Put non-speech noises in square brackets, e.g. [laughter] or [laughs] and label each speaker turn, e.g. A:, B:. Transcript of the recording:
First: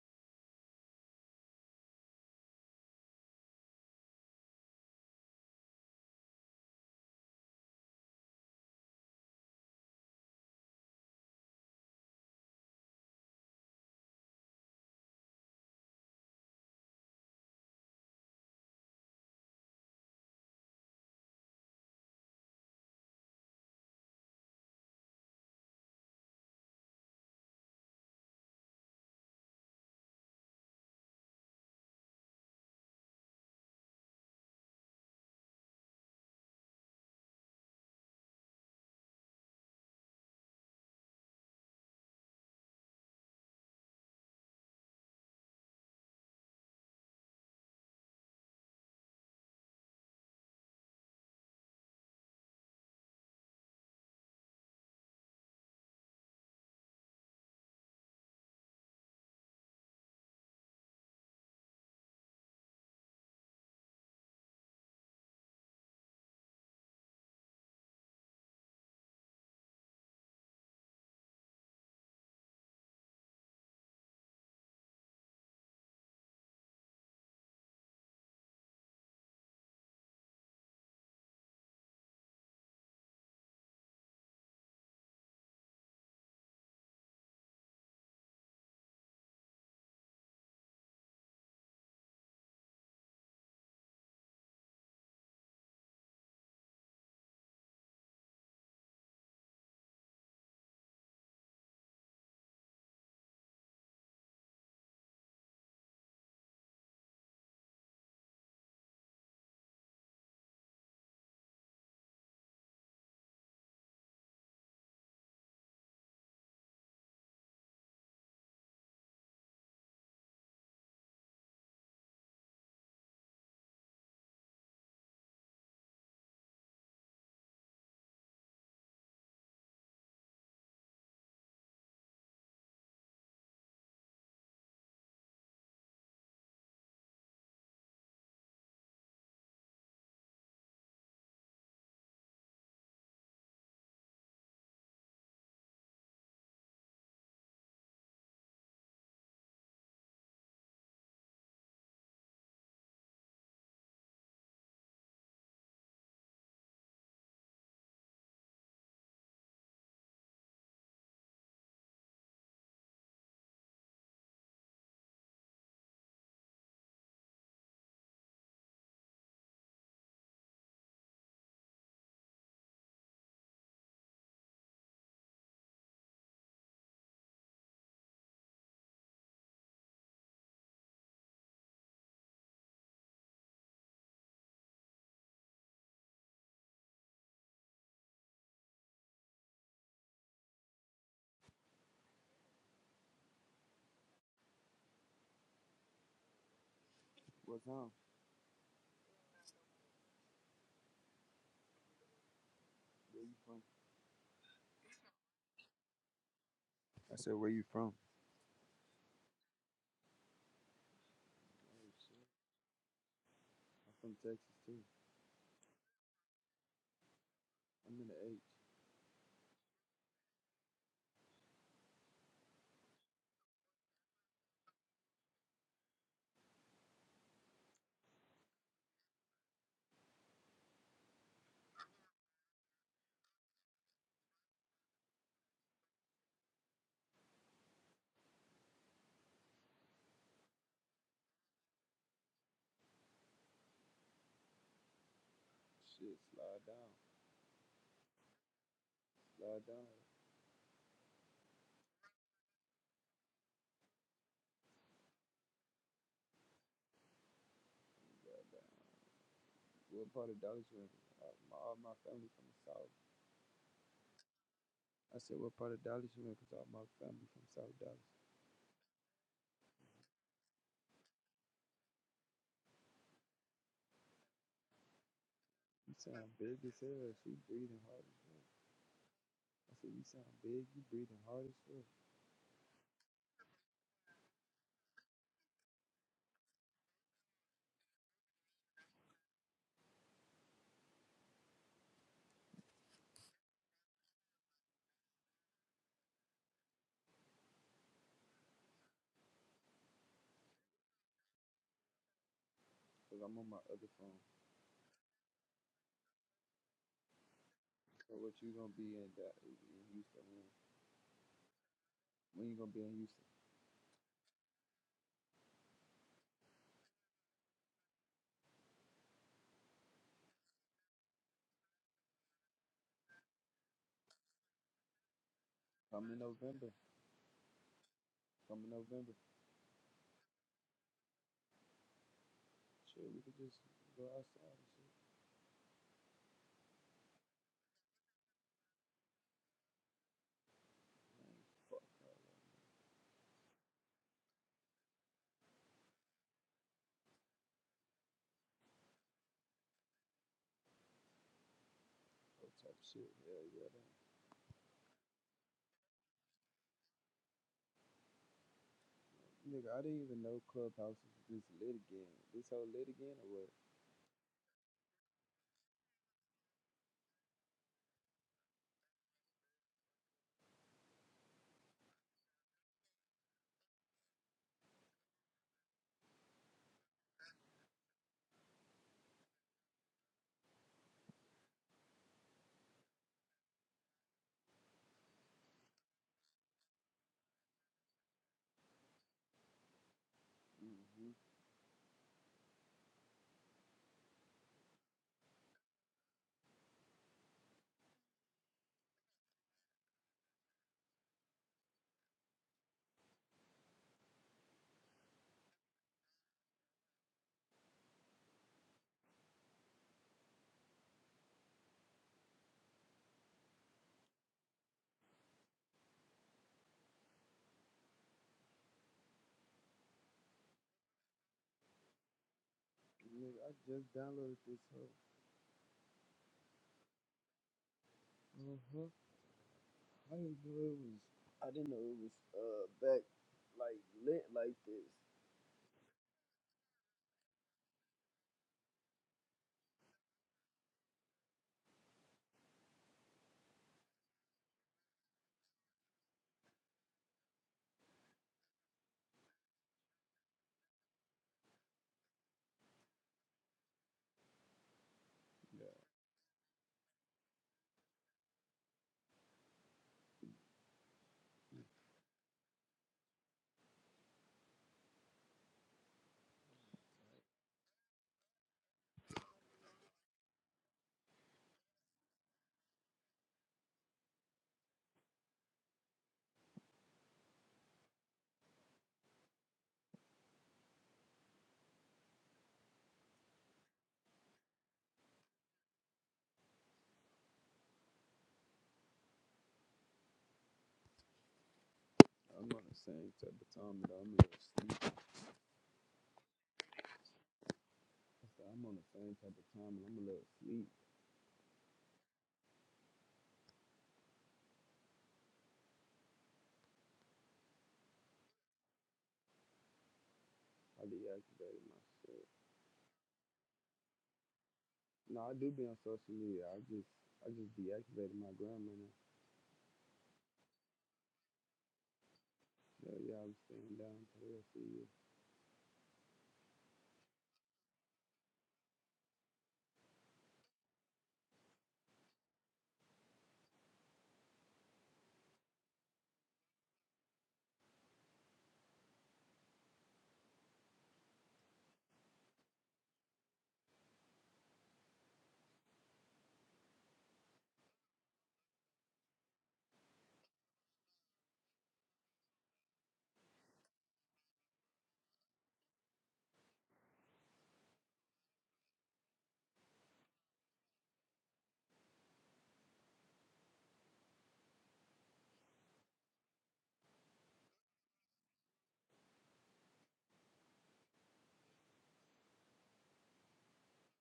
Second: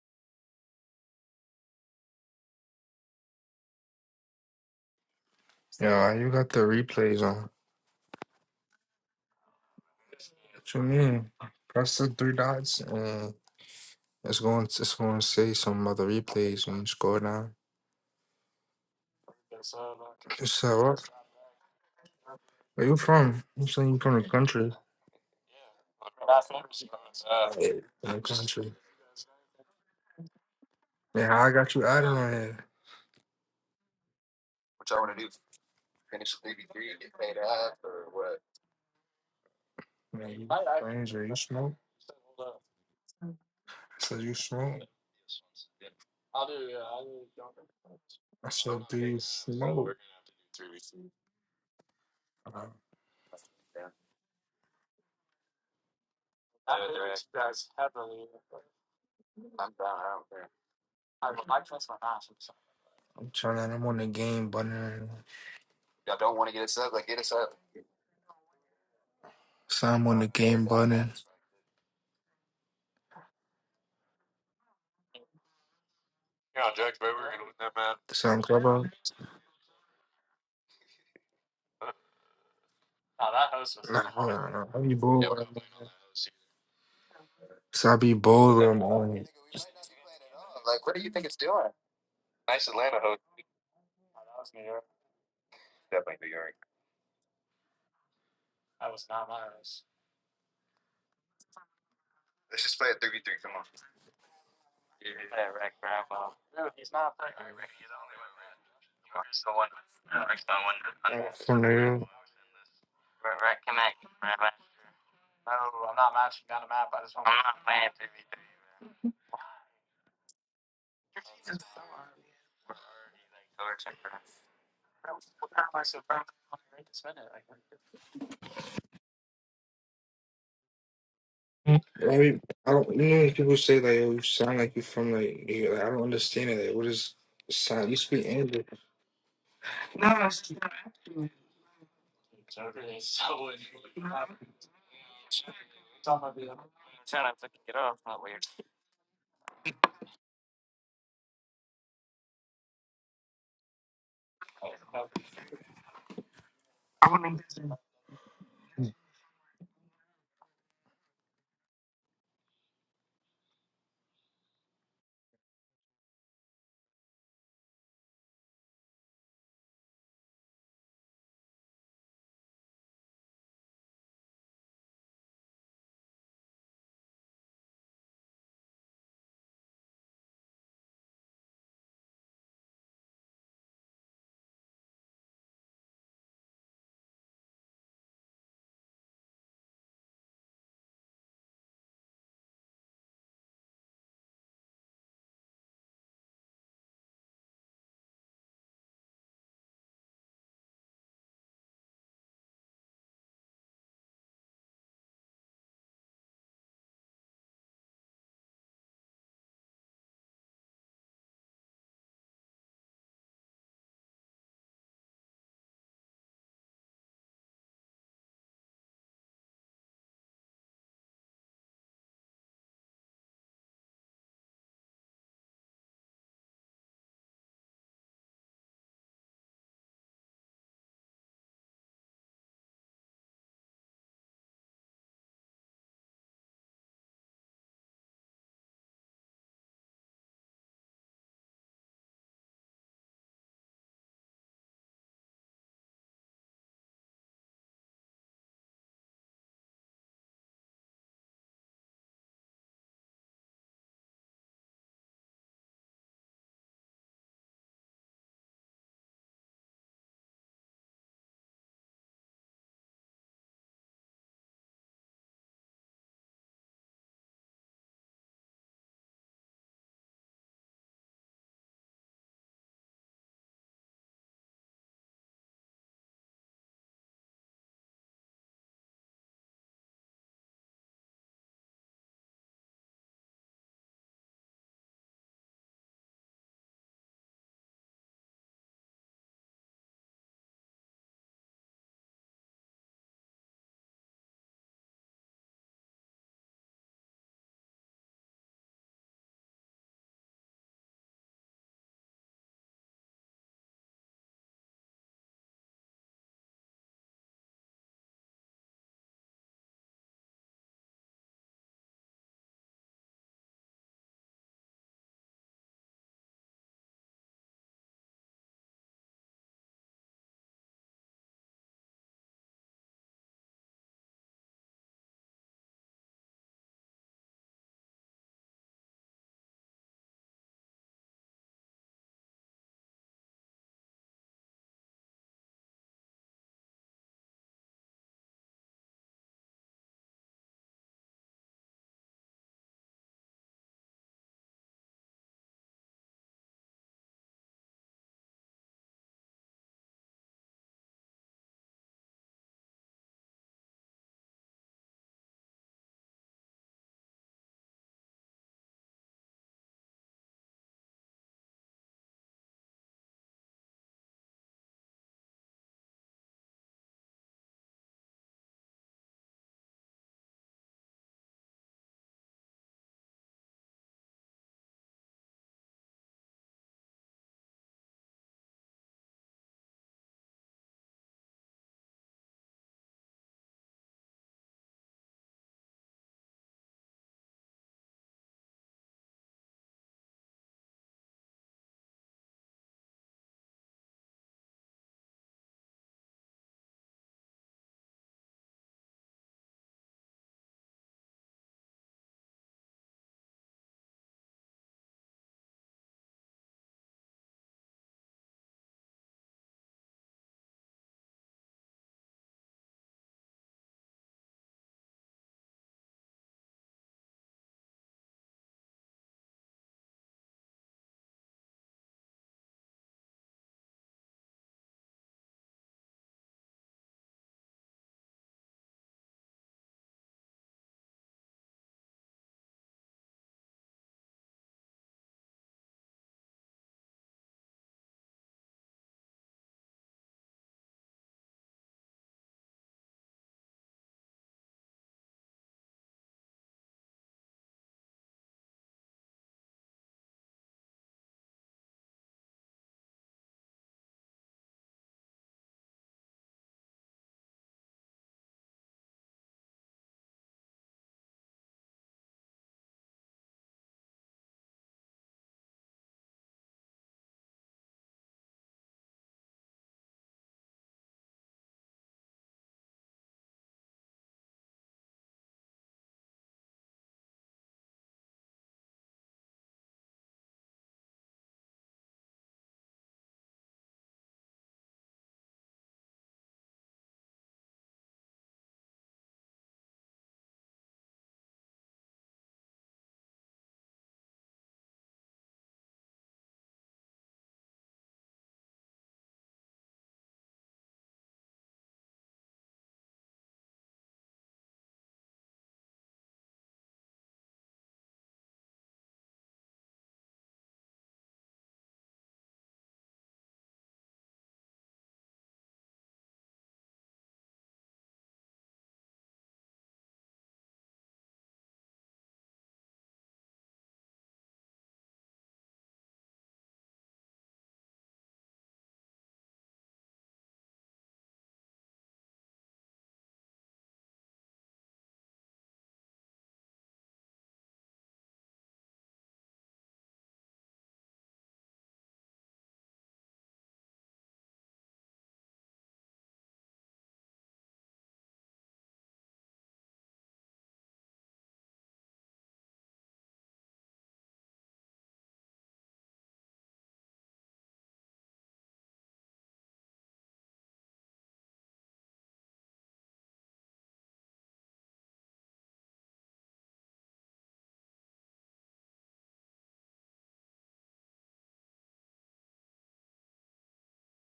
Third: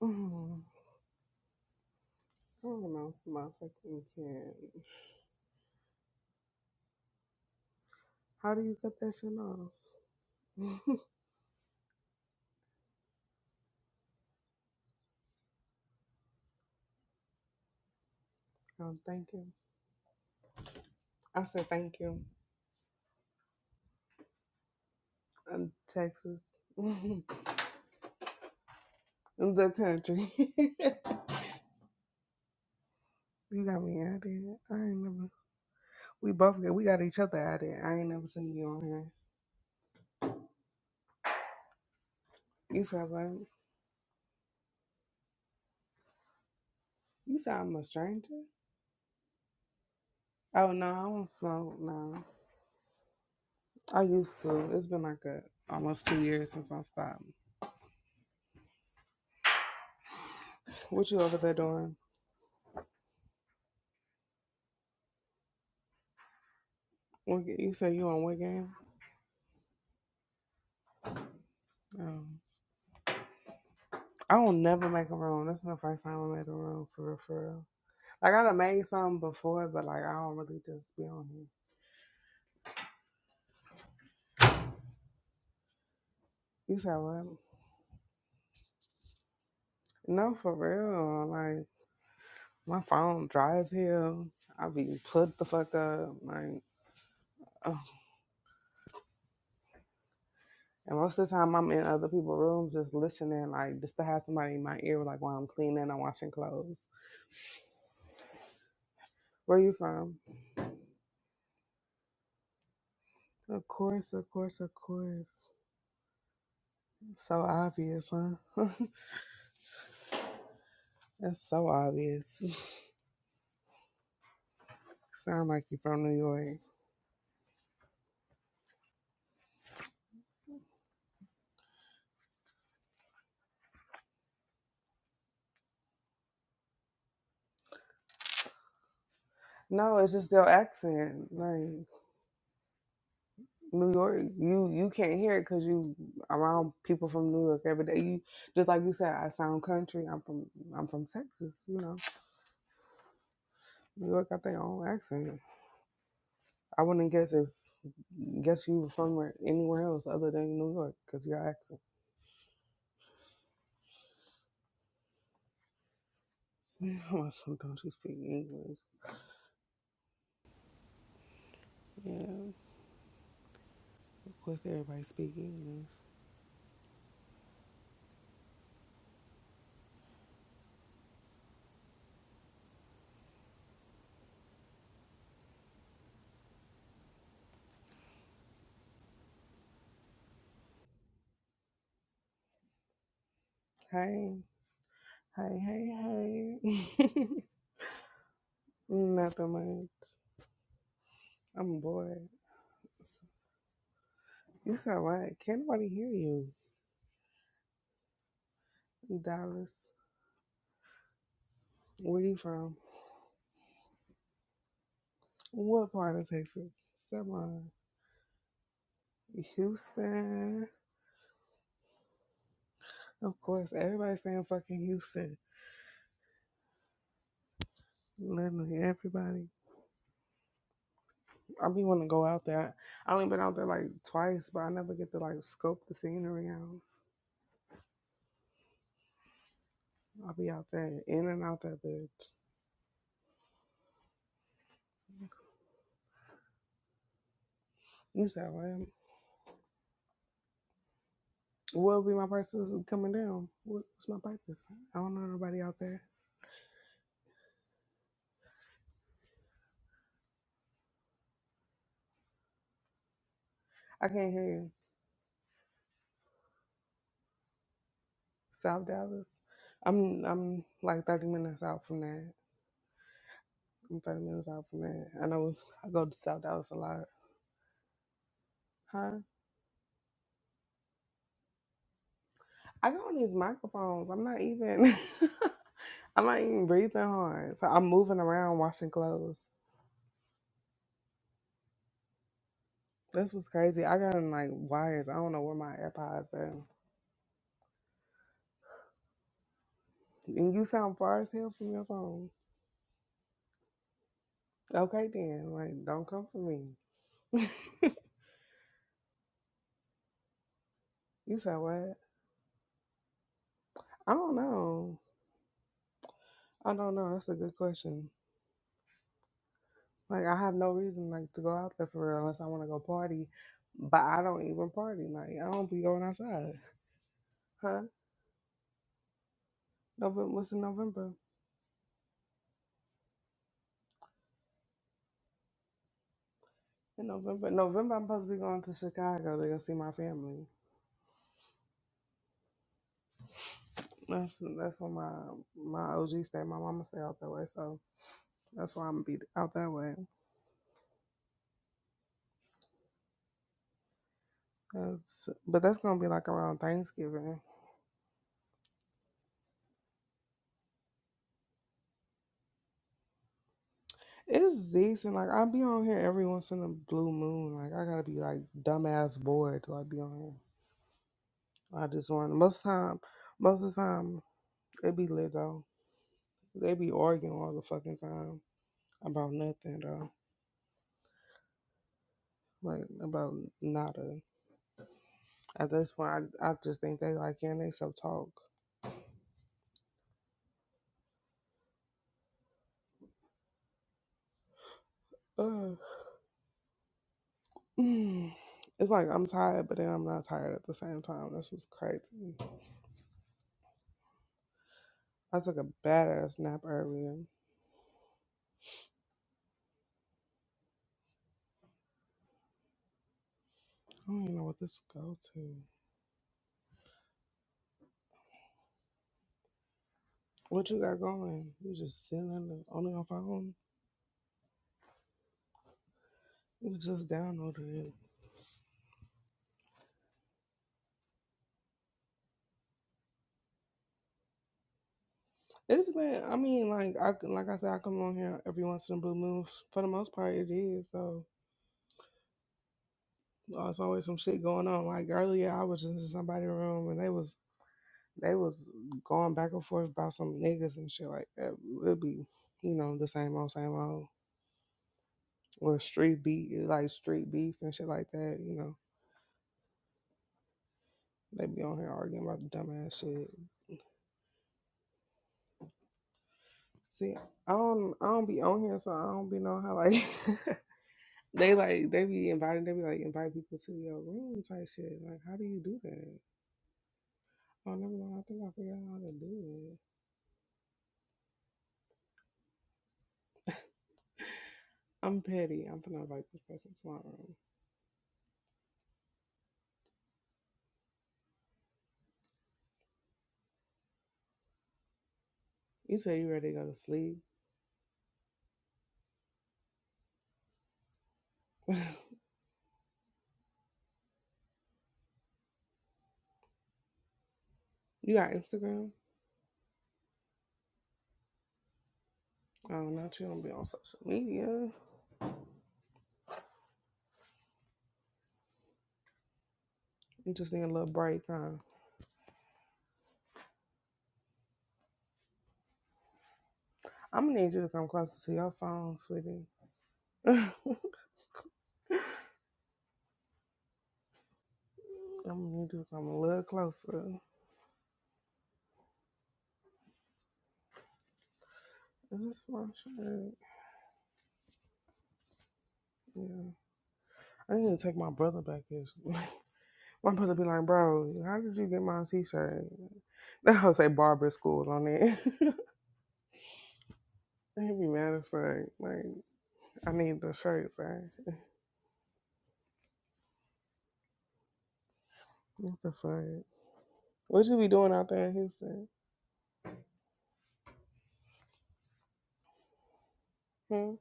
A: Mm, I don't know my fucking kid.
B: Yeah, you got the replays on.
A: How do you cut that shit off?
B: What you
A: [laughs]
B: mean? Press the three dots and it's going to, it's going to say some other replays when you scroll down.
A: um, thank you.
B: You said what?
A: I said thank you.
B: Where you from? You saying you from the country?
A: Um, Texas.
B: Yeah,
A: [laughs] the
B: From the country.
A: country. [laughs]
B: Yeah, how I got you out of here.
A: you got me out of here. I ain't never. We both got, we got each other out of here. I ain't never seen you on here.
B: Man, you stranger. You smoke?
A: You sound like
B: I said you smoke.
A: you sound I'm a stranger.
B: I said do you smoke?
A: Oh no, I don't smoke. No,
B: Uh,
A: I used to. It's been like a almost two years since I stopped. What you over there doing?
B: I'm trying. I'm on the game button.
A: What, ga- you say you on what game?
B: So I'm on the game button.
A: Oh. I will never make a room. This is the first time I made a room for real, for real. Like
B: Sound
A: I done made
B: club.
A: some before, but like I don't really just be on here.
B: Nah, hold on. nah. I be bored.
A: You said what?
B: So I be bored when I'm on it.
A: No, for
B: Like, what do you think
A: real.
B: it's
A: Like
B: doing?
A: my phone dry as hell. I be put the fuck up. Like, ugh. and most of the time I'm in other people's
B: Let's
A: rooms
B: just play
A: just
B: at three v three.
A: listening.
B: Come on.
A: Like just to have somebody in my ear, like while I'm cleaning or washing clothes.
B: Here's the
A: Where
B: one.
A: you from?
B: Yeah, here's the one. From
A: Of course, of course, of course. So obvious, huh? [laughs] That's so obvious. [laughs] Sound like you from New York.
B: there, I, be, I don't. You know, when people say like, "Oh, you sound like you are from like," you, like I don't understand it. Like, what is sound? You speak English.
A: No, it's just their accent. Like New York, you you can't hear it because you around people from New York every day. You just like you said, I sound country. I'm from I'm from Texas. You know, New York got their own accent. I wouldn't guess if guess you were from where- anywhere else other than New York because your accent. [laughs] Sometimes you speak English. Yeah, of course everybody speak English. Hey, hey, hey, hey. [laughs]
C: What town?
A: Nothing much. I'm bored.
C: Where you from?
A: You sound right. Can't nobody hear you.
C: I said, where you from?
A: Dallas.
C: Oh,
A: Where
C: shit.
A: you from?
C: I'm from Texas, too.
A: What part of Texas? Someone.
C: I'm in the H.
A: Houston. Of course, everybody's saying fucking Houston. Literally everybody. I be want to go out there. I only been out there like twice, but I never get to like scope the scenery out. I'll be out there in and out that bitch.
C: Shit, slide down.
A: You said what?
C: Slide down.
A: What'll be my prices coming down? What- What's my prices? I don't know nobody out there.
C: Slide down. What part of Dallas you in? Uh, my, all my family from the South.
A: I can't hear you.
C: I said, what part of Dallas you in? Because all my family from South Dallas.
A: South Dallas. I'm I'm like 30 minutes out from that. I'm 30 minutes out from that. I know [laughs] I
C: You
A: go to
C: sound
A: South
C: big
A: Dallas a
C: as
A: lot.
C: hell. She breathing hard as well.
A: Huh?
C: I said, you sound big. You breathing hard as well.
A: I got on these microphones. I'm not even [laughs] I'm not even breathing hard. So I'm moving around washing clothes. This was crazy. I got in like wires. I don't know where my AirPods are. And you sound far as hell from your phone.
C: Because I'm on my other phone.
A: Okay then. Like don't come for me. [laughs]
C: So what you going to be in, that, in Houston when?
A: you said what?
C: When you going to be in Houston?
A: I don't know. I don't know. That's a good question. Like I have no reason like to go out there for real unless I want to go party, but I don't even party. Like I don't be going
C: Come in
A: outside.
C: November.
A: Huh?
C: Come in November.
A: November? What's in November?
C: Shit, we could just go outside and shit.
A: In November, November, I'm supposed to be going to Chicago to go see my family.
C: Fuck all that
A: That's that's where my my OG stay. My mama stay out that way, so that's why I'm gonna be out that way.
C: whole type of shit. Hell yeah, that.
A: That's, but that's gonna be like around Thanksgiving.
C: Nigga, I didn't even know Clubhouse was this lit again. This whole lit again or what?
A: It's decent. Like I be on here every once in a blue moon. Like I gotta be like dumbass bored to like be on here. I just want most time, most of the time they be lit though. They be arguing all the fucking time about nothing though, like about nada. At this point, I, I just think they like hearing they self talk.
C: hmm
A: Ugh. Mm. It's like I'm tired, but then I'm not tired at the same time. That's what's crazy. I took a badass nap earlier. I don't even know what this go to. What you got going? You just sitting on the on your
C: Nigga, I
A: phone?
C: just downloaded this whole.
A: You just downloaded it.
C: hmm I didn't know it was. I didn't know it was uh back like lit like this.
A: It's been, I mean, like I, like I said, I come on here every once in a blue moon. For the most part, it is. So uh, it's always some shit going on. Like earlier, I was in somebody's room and they was they was going back and forth about some niggas and shit like that. It'd be, you know, the same old, same old. Or
C: Yeah.
A: street beef, like street beef and shit like that. You know, they be on here arguing about the dumbass shit. See, I don't, I don't be on here, so I don't be know how like. [laughs] They like they be inviting they be like invite people to your room type shit. Like how do you do that? I never know. I think I figured out how to do it. I'm petty. I'm gonna invite this person to my room.
C: I'm on the same type of time, but I'm a little sleep.
A: You say you ready to go to sleep.
C: I said, I'm on the same type of time, and I'm a little sleep.
A: [laughs] you got Instagram?
C: I deactivated my shit.
A: Oh, not you don't be on social media.
C: No, I do be on social media. I just, I just deactivated my grandma.
A: You just need a little break, huh?
C: Yeah, yeah, I'm staying down till I see you.
A: I'm gonna need you to come closer to your phone, sweetie. [laughs] I'm gonna need you to come a little closer. Is this my shirt? Yeah. I need to take my brother back here. [laughs] I'm supposed to be like, bro, how did you get my t-shirt? [laughs] That will say barber school on it. [laughs] He'd be mad as fuck. Like, I need the shirts, right? [laughs] What the fuck? What you be doing out there in Houston? Hmm?